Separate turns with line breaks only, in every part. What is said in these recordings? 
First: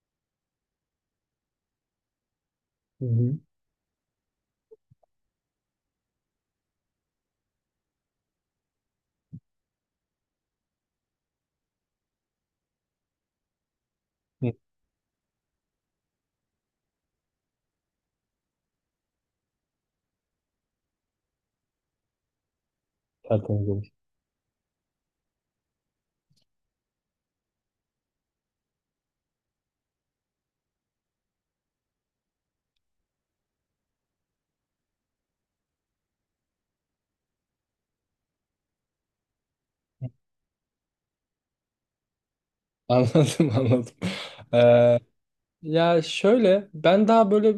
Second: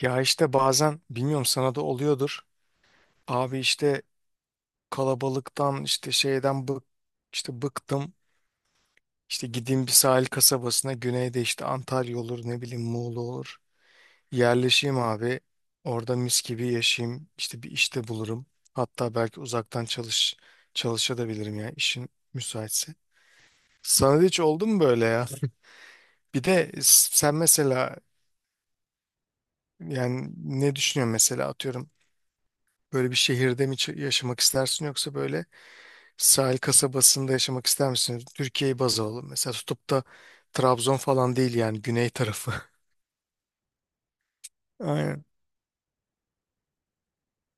Ya bazen bilmiyorum sana da oluyordur.
Hı hı.
Abi kalabalıktan işte şeyden bık işte bıktım. İşte gideyim bir sahil kasabasına güneyde, işte Antalya olur, ne bileyim Muğla olur.
Hı.
Yerleşeyim abi. Orada mis gibi yaşayayım. İşte bir işte bulurum. Hatta belki uzaktan çalış çalışabilirim ya, işin müsaitse.
Tertemiz olur.
Sana da hiç oldu mu böyle ya? Bir de sen mesela, yani ne düşünüyorsun mesela, atıyorum böyle bir şehirde mi yaşamak istersin yoksa böyle sahil kasabasında yaşamak ister misiniz? Türkiye'yi baz alalım. Mesela tutup da Trabzon falan değil yani, güney tarafı.
Anladım, anladım. Ee,
Aynen.
Ya şöyle, ben daha böyle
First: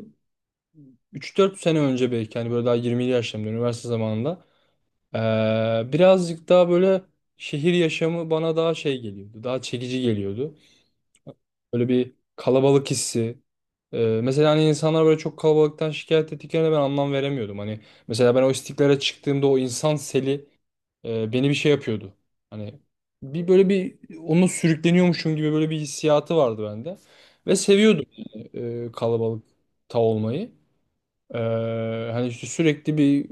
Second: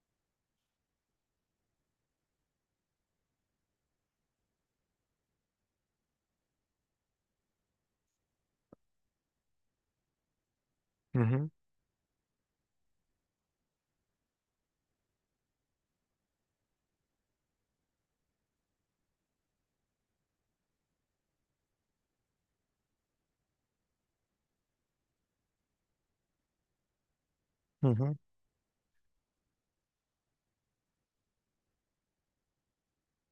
üç dört sene önce belki, hani böyle daha 20'li yaşlarımda, üniversite zamanında, birazcık daha böyle şehir yaşamı bana daha şey geliyordu. Daha çekici geliyordu.
Hı hı.
Böyle bir kalabalık hissi. Mesela hani insanlar böyle çok kalabalıktan şikayet ettiklerine ben anlam veremiyordum. Hani mesela ben o istiklale çıktığımda o insan seli beni bir şey yapıyordu. Hani bir böyle bir onunla sürükleniyormuşum gibi böyle bir hissiyatı vardı bende. Ve
Hı
seviyordum,
hı.
yani kalabalıkta olmayı. E, Hani işte sürekli bir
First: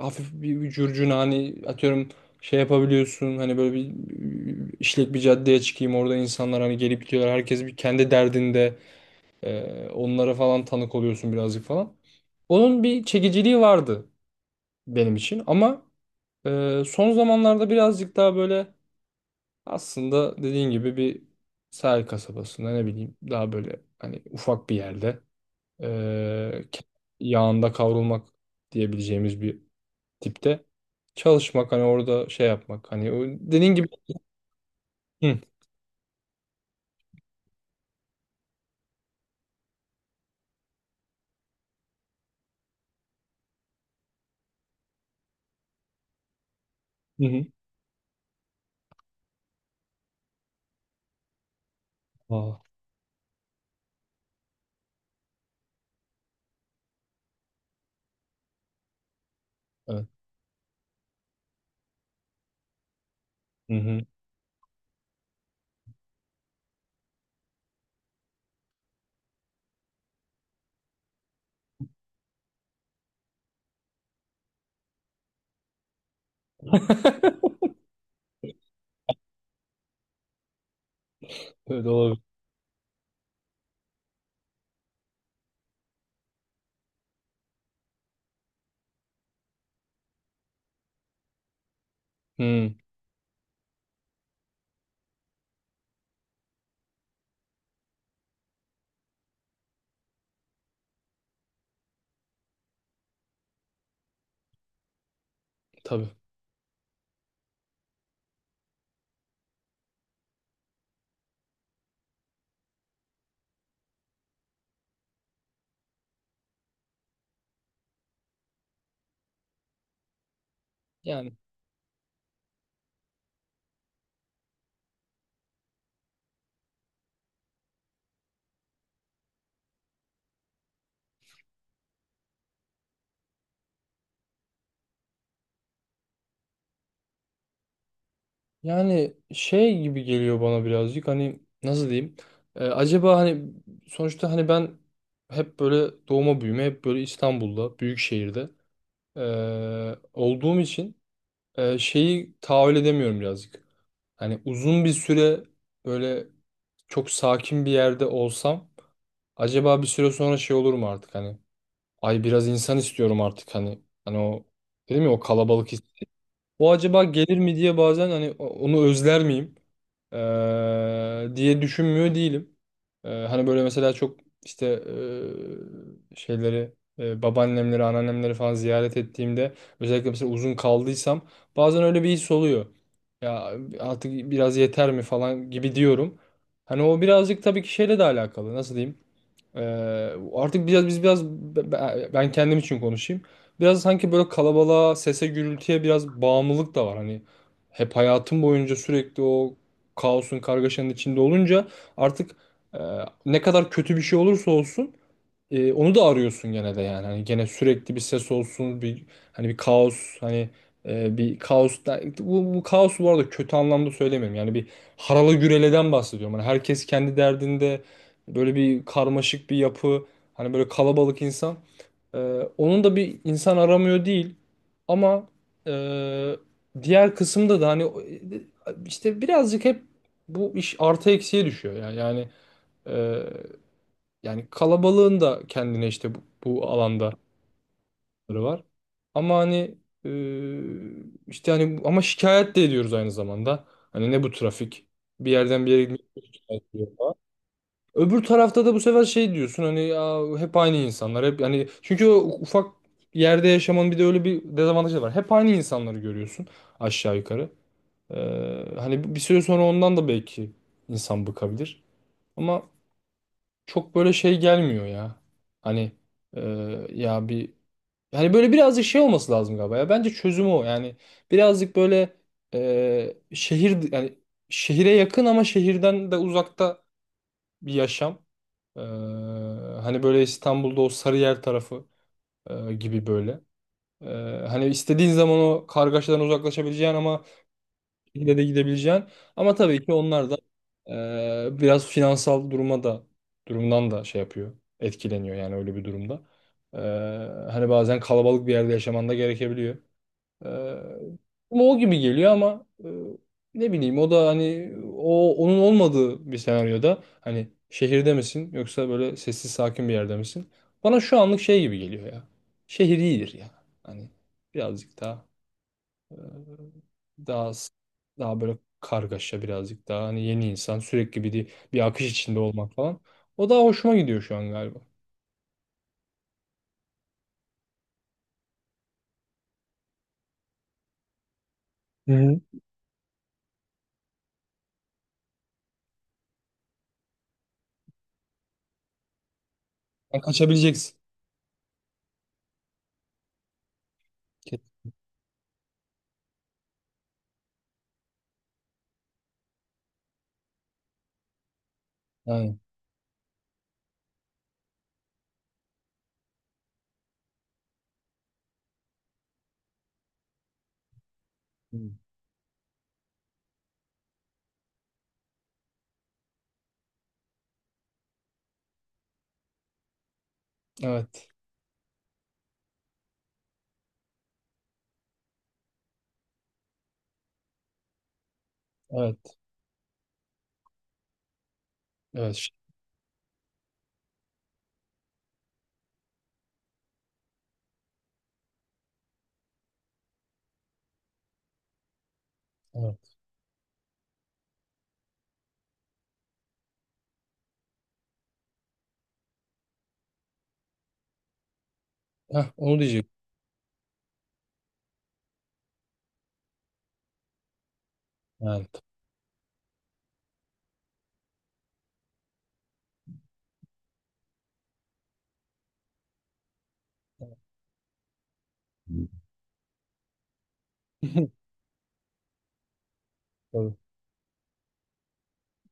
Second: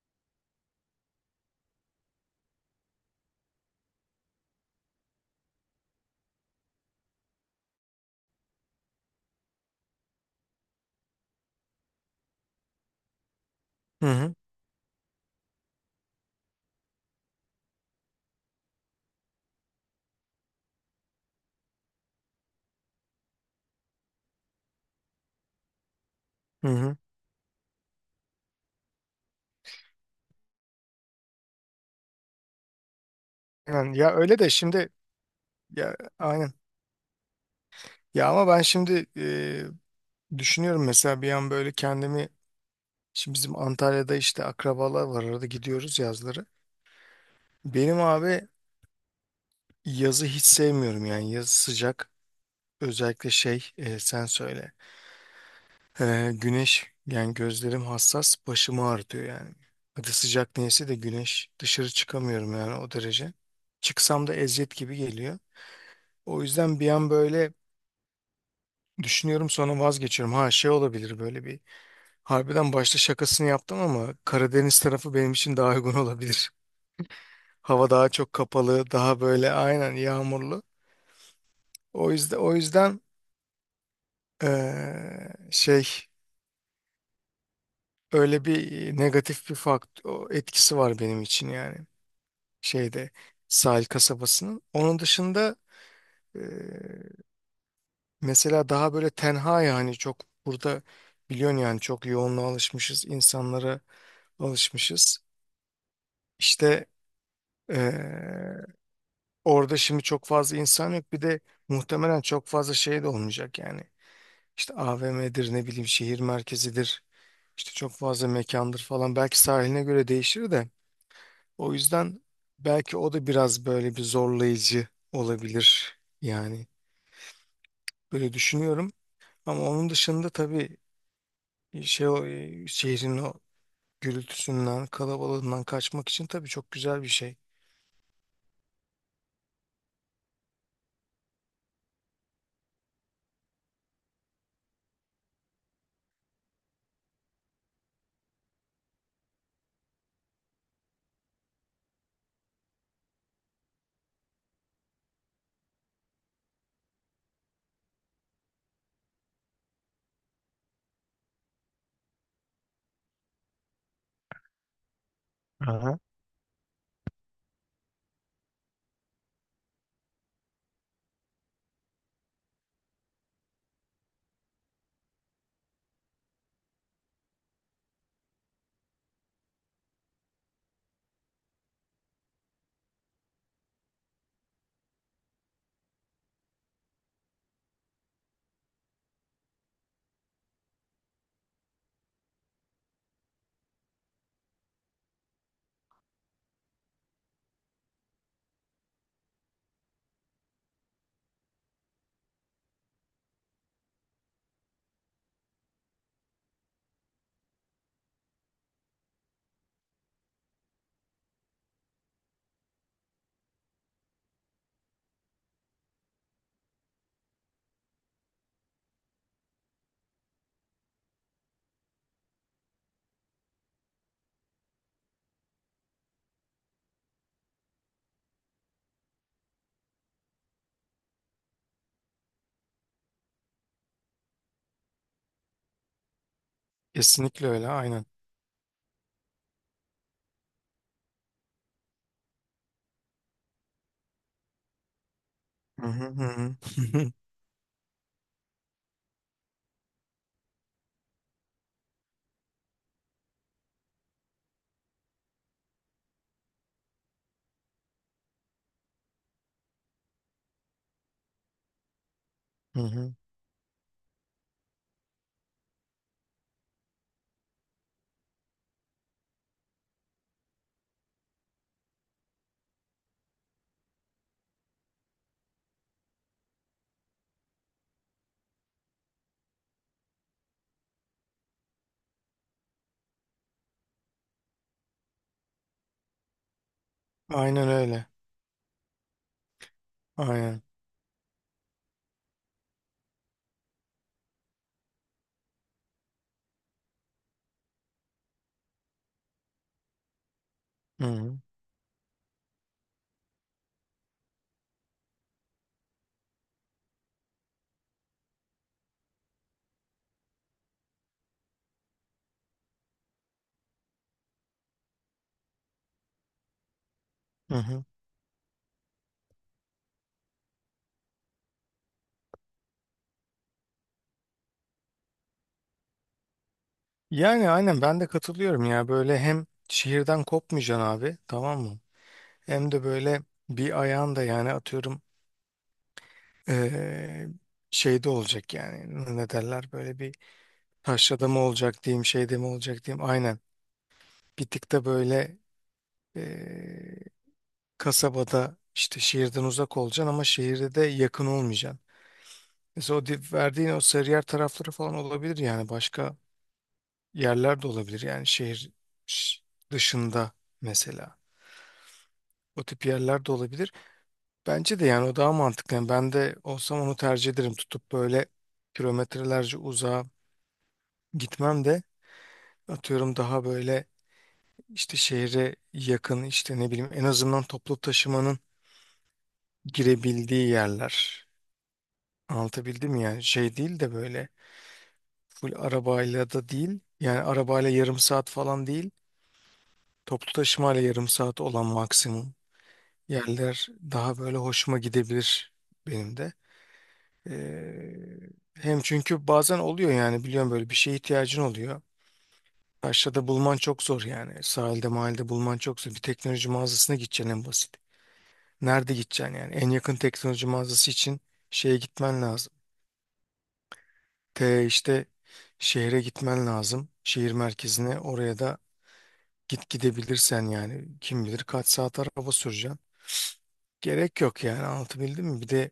hafif bir curcuna, hani atıyorum şey yapabiliyorsun, hani böyle bir işlek bir caddeye çıkayım, orada insanlar hani gelip gidiyorlar, herkes bir kendi derdinde, onlara falan tanık oluyorsun birazcık falan. Onun bir çekiciliği
Hı
vardı
hı.
benim için ama son zamanlarda birazcık daha böyle aslında dediğin gibi bir sahil kasabasında ne bileyim daha böyle hani ufak bir yerde eee,
Hı
ke-
hı.
yağında kavrulmak diyebileceğimiz bir tipte çalışmak, hani orada şey yapmak, hani o dediğin gibi.
Yani ya öyle de şimdi,
Hı
ya aynen. Ya ama ben şimdi, düşünüyorum mesela bir an böyle kendimi, şimdi bizim Antalya'da işte akrabalar var, arada gidiyoruz yazları.
hı hı.
Benim abi yazı hiç sevmiyorum yani, yazı sıcak,
Aa,
özellikle şey, sen söyle. Güneş yani, gözlerim hassas, başımı ağrıtıyor yani.
evet.
Hadi sıcak neyse de güneş, dışarı çıkamıyorum yani, o derece.
Hı hı.
Çıksam da eziyet gibi geliyor. O yüzden bir an böyle düşünüyorum, sonra vazgeçiyorum. Ha, şey olabilir böyle bir. Harbiden başta şakasını yaptım ama Karadeniz tarafı benim için daha uygun olabilir. Hava daha çok kapalı, daha böyle aynen yağmurlu.
Öyle
O
olabilir.
yüzden o yüzden şey, öyle bir negatif bir fakt o etkisi var benim için yani,
Hı,
şeyde, sahil kasabasının. Onun dışında, e, mesela daha böyle tenha yani, çok burada biliyorsun yani, çok yoğunluğa alışmışız, insanlara alışmışız.
tabii.
İşte e, orada şimdi çok fazla insan yok. Bir de muhtemelen çok fazla şey de olmayacak yani. İşte AVM'dir, ne bileyim şehir merkezidir, işte çok fazla mekandır falan. Belki sahiline göre değişir de.
Yani
O yüzden belki o da biraz böyle bir zorlayıcı olabilir yani. Böyle düşünüyorum. Ama onun dışında tabii, şey, o, şehrin o gürültüsünden, kalabalığından kaçmak için tabii çok güzel bir şey.
yani şey gibi geliyor bana birazcık, hani nasıl diyeyim? Acaba hani sonuçta hani ben hep böyle doğma büyüme, hep böyle İstanbul'da, büyük şehirde olduğum için şeyi tahammül edemiyorum birazcık. Hani uzun bir süre böyle çok sakin bir yerde olsam acaba bir süre sonra şey olur mu artık, hani ay biraz insan istiyorum artık, hani hani o dedim ya, o kalabalık his.
Aha.
O acaba gelir mi diye bazen hani onu özler miyim? Diye düşünmüyor değilim. Hani böyle mesela çok işte şeyleri babaannemleri, anneannemleri falan ziyaret ettiğimde, özellikle mesela uzun kaldıysam bazen öyle bir his oluyor. Ya artık biraz yeter mi falan gibi diyorum. Hani o birazcık tabii ki şeyle de alakalı. Nasıl diyeyim? Ee, Artık biraz biz biraz be- be- ben kendim için konuşayım. Biraz sanki böyle kalabalığa, sese, gürültüye biraz bağımlılık da var. Hani hep hayatım boyunca sürekli o kaosun, kargaşanın içinde olunca artık, e, ne kadar kötü bir şey olursa olsun onu da arıyorsun gene de yani. Hani gene sürekli bir ses olsun, bir hani bir kaos, hani bir kaos, bu kaos bu arada kötü anlamda söylemiyorum. Yani bir harala güreleden bahsediyorum. Hani herkes kendi derdinde böyle bir karmaşık bir yapı, hani böyle kalabalık insan. E, Onun da bir insan aramıyor değil. Ama e, diğer kısımda da, hani işte birazcık hep, bu iş artı eksiye düşüyor ya. Yani kalabalığın da kendine işte bu alanda
Kesinlikle öyle, aynen.
var. Ama hani e, işte hani ama şikayet de ediyoruz aynı zamanda. Hani ne bu trafik? Bir yerden bir yere
Hı hı
gitmek
hı hı.
şikayet ediyor falan. Öbür tarafta da bu sefer şey diyorsun hani ya, hep aynı insanlar hep, hani çünkü o ufak yerde yaşamanın bir de öyle bir dezavantajı var. Hep aynı insanları görüyorsun aşağı yukarı. Hani bir süre sonra ondan da belki insan bıkabilir. Ama
Hı hı.
çok böyle şey gelmiyor ya. Hani e, ya bir, hani böyle birazcık şey olması lazım galiba ya. Bence çözümü o. Yani birazcık böyle şehir, yani şehire yakın ama şehirden de uzakta bir yaşam. E, Hani böyle İstanbul'da o Sarıyer tarafı gibi böyle. E, Hani istediğin zaman o kargaşadan uzaklaşabileceğin ama
Aynen öyle.
şekilde de gidebileceğin. Ama tabii ki onlar da
Aynen.
biraz finansal duruma da durumdan da şey yapıyor. Etkileniyor yani öyle bir durumda. E, Hani bazen kalabalık bir yerde yaşaman da gerekebiliyor. E,
Hı hı.
Ama o gibi geliyor ama ne bileyim, o da hani o onun olmadığı bir senaryoda, hani şehirde misin yoksa böyle sessiz sakin bir yerde misin? Bana şu anlık şey gibi geliyor ya. Şehir iyidir ya. Hani birazcık daha Daha
Hı hı.
böyle kargaşa birazcık daha, hani yeni insan sürekli bir akış içinde olmak falan. O daha hoşuma gidiyor şu an galiba.
Yani aynen ben de katılıyorum ya. Böyle hem şehirden kopmayacaksın abi, tamam mı?
Hı hı.
Hem de böyle bir ayağın da, yani atıyorum, eee, şeyde olacak yani. Ne derler böyle bir,
Yani kaçabileceksin.
taşrada mı olacak diyeyim, şeyde mi olacak diyeyim. Aynen. Bir
Ke-
tık da böyle, Eee, kasabada, işte şehirden uzak olacaksın ama şehirde de yakın olmayacaksın.
Yani.
Mesela o verdiğin o Sarıyer tarafları falan olabilir, yani başka yerler de olabilir, yani şehir ş- dışında mesela.
Hı.
O tip yerler de olabilir. Bence de yani o daha mantıklı. Yani ben de olsam onu tercih ederim. Tutup böyle kilometrelerce uzağa
Evet.
gitmem de, atıyorum daha böyle işte şehre yakın, işte ne bileyim, en azından toplu taşımanın
Evet.
girebildiği yerler.
Evet.
Anlatabildim ya. Şey değil de böyle full arabayla da değil. Yani arabayla yarım saat falan değil. Toplu taşımayla yarım saat olan maksimum
Evet.
yerler daha böyle hoşuma gidebilir benim de. Hem çünkü bazen oluyor yani, biliyorum, böyle bir şeye ihtiyacın oluyor.
Heh, onu diyecek.
Taşrada bulman çok zor yani. Sahilde, mahallede bulman çok zor. Bir teknoloji mağazasına gideceksin, en basit.
Yani.
Nerede gideceksin yani? En yakın teknoloji mağazası için şeye gitmen lazım. T işte Şehre gitmen lazım. Şehir merkezine, oraya da
Hı.
gidebilirsen yani, kim bilir kaç saat araba süreceksin.
Tabii.
Gerek yok yani, anlatabildim mi? Bir de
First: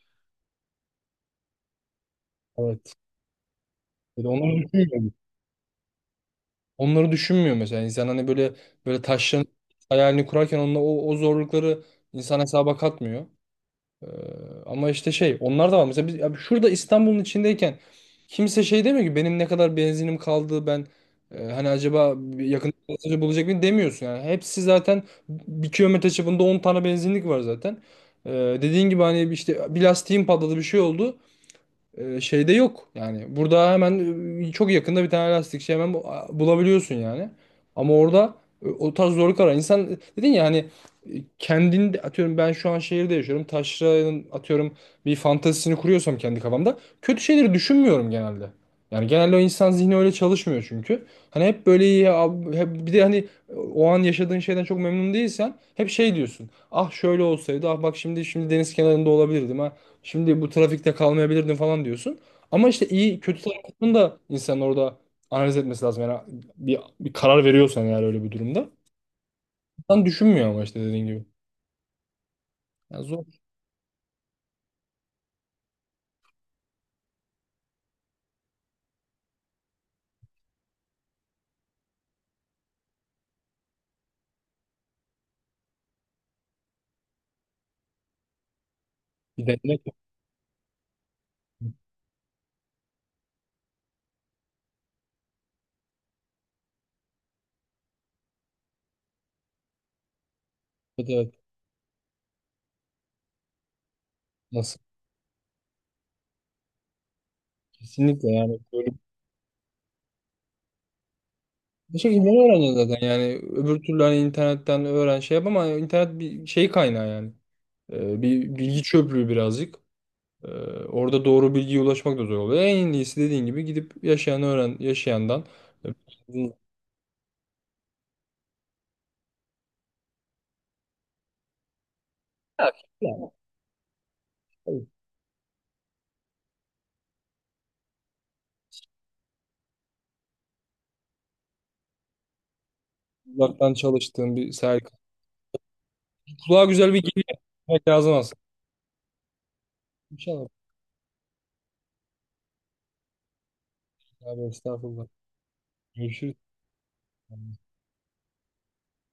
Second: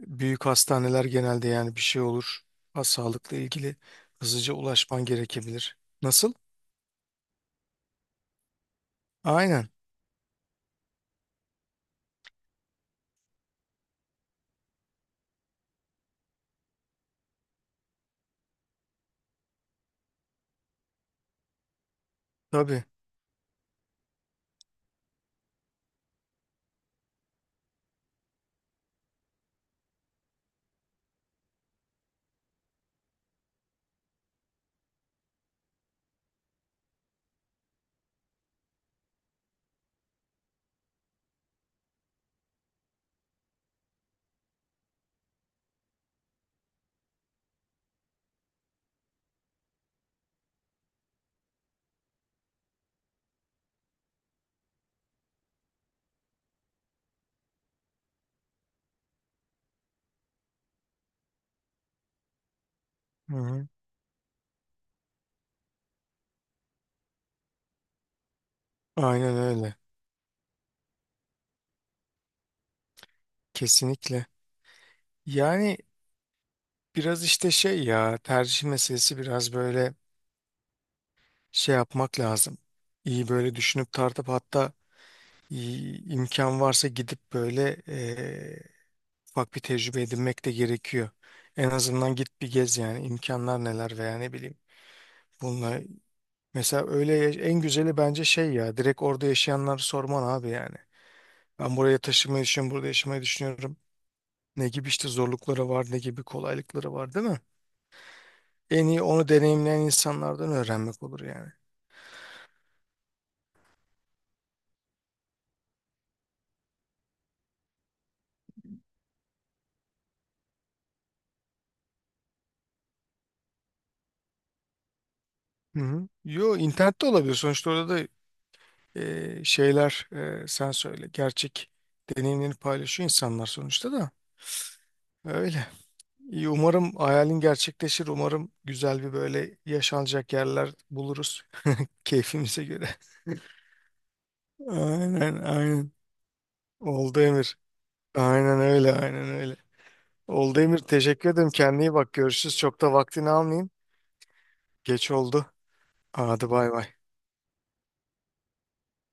büyük hastaneler genelde, yani bir şey olur. Ha,
Evet.
sağlıkla ilgili
Bir de
hızlıca
onları
ulaşman
düşünmüyor.
gerekebilir. Nasıl?
Onları düşünmüyor mesela. İnsan hani böyle, böyle taşların
Aynen.
hayalini kurarken onunla o zorlukları insan hesaba katmıyor. Ee, Ama işte şey onlar da var. Mesela biz, abi şurada İstanbul'un içindeyken kimse şey demiyor ki benim ne kadar benzinim kaldı ben, hani acaba bir yakın
Tabii.
gazeteci bulacak mıyım demiyorsun yani. Hepsi zaten bir kilometre çapında 10 tane benzinlik var zaten. Ee, Dediğin gibi hani işte bir lastiğim patladı, bir şey oldu, şeyde yok. Yani burada hemen çok yakında bir tane lastikçi hemen bulabiliyorsun yani. Ama orada o tarz zorluk arar. İnsan dedin ya hani e, kendinde atıyorum ben şu an şehirde yaşıyorum. Taşra'nın atıyorum bir fantezisini kuruyorsam kendi kafamda, kötü şeyleri düşünmüyorum genelde. Yani genelde o insan zihni öyle çalışmıyor çünkü. Hani hep böyle iyi abi, hep, bir de hani o an yaşadığın şeyden çok memnun değilsen hep şey diyorsun. Ah şöyle olsaydı. Ah bak şimdi, şimdi deniz kenarında olabilirdim. Şimdi bu trafikte kalmayabilirdin falan diyorsun. Ama işte iyi
Hı
kötü
hı.
tarafını da insanın orada analiz etmesi lazım. Yani bir karar veriyorsan eğer öyle bir durumda.
Aynen öyle.
İnsan düşünmüyor ama işte dediğin gibi. Yani zor.
Kesinlikle. Yani biraz işte şey ya, tercih meselesi, biraz böyle şey yapmak lazım. İyi böyle düşünüp tartıp, hatta imkan varsa gidip böyle,
Bir
ufak bir
denemek.
tecrübe edinmek de gerekiyor. En azından git bir gez yani, imkanlar neler veya, ne bileyim. Bununla mesela öyle en güzeli bence şey ya, direkt orada yaşayanları sorman abi yani.
Evet, evet.
Ben buraya taşımayı düşünüyorum, burada yaşamayı düşünüyorum. Ne
Nasıl?
gibi işte zorlukları var, ne gibi kolaylıkları var, değil mi?
Kesinlikle yani.
En
Böyle
iyi onu deneyimleyen insanlardan öğrenmek olur yani.
bir şekilde öğreneceksin zaten. Yani öbür türlü hani internetten öğren şey yap ama internet bir şey kaynağı yani. Bir bilgi çöplüğü birazcık. Ee, Orada doğru bilgiye ulaşmak da zor oluyor. En iyisi dediğin gibi gidip yaşayan öğren yaşayandan.
Hı hı. Yo, internette olabilir sonuçta, orada da şeyler, sen söyle. Gerçek deneyimlerini paylaşıyor insanlar sonuçta da.
Tabii.
Öyle. İyi, umarım hayalin gerçekleşir. Umarım güzel bir böyle yaşanacak yerler buluruz keyfimize göre.
Uzaktan çalıştığım bir sergi.
Aynen, aynen.
Kulağa güzel bir
Oldu
geliyor.
Emir.
Evet, lazım aslında.
Aynen öyle, aynen öyle.
İnşallah.
Oldu Emir. Teşekkür ederim. Kendine iyi bak. Görüşürüz. Çok da vaktini almayayım.
Abi, estağfurullah.
Geç oldu.
Görüşürüz.
Hadi bay bay.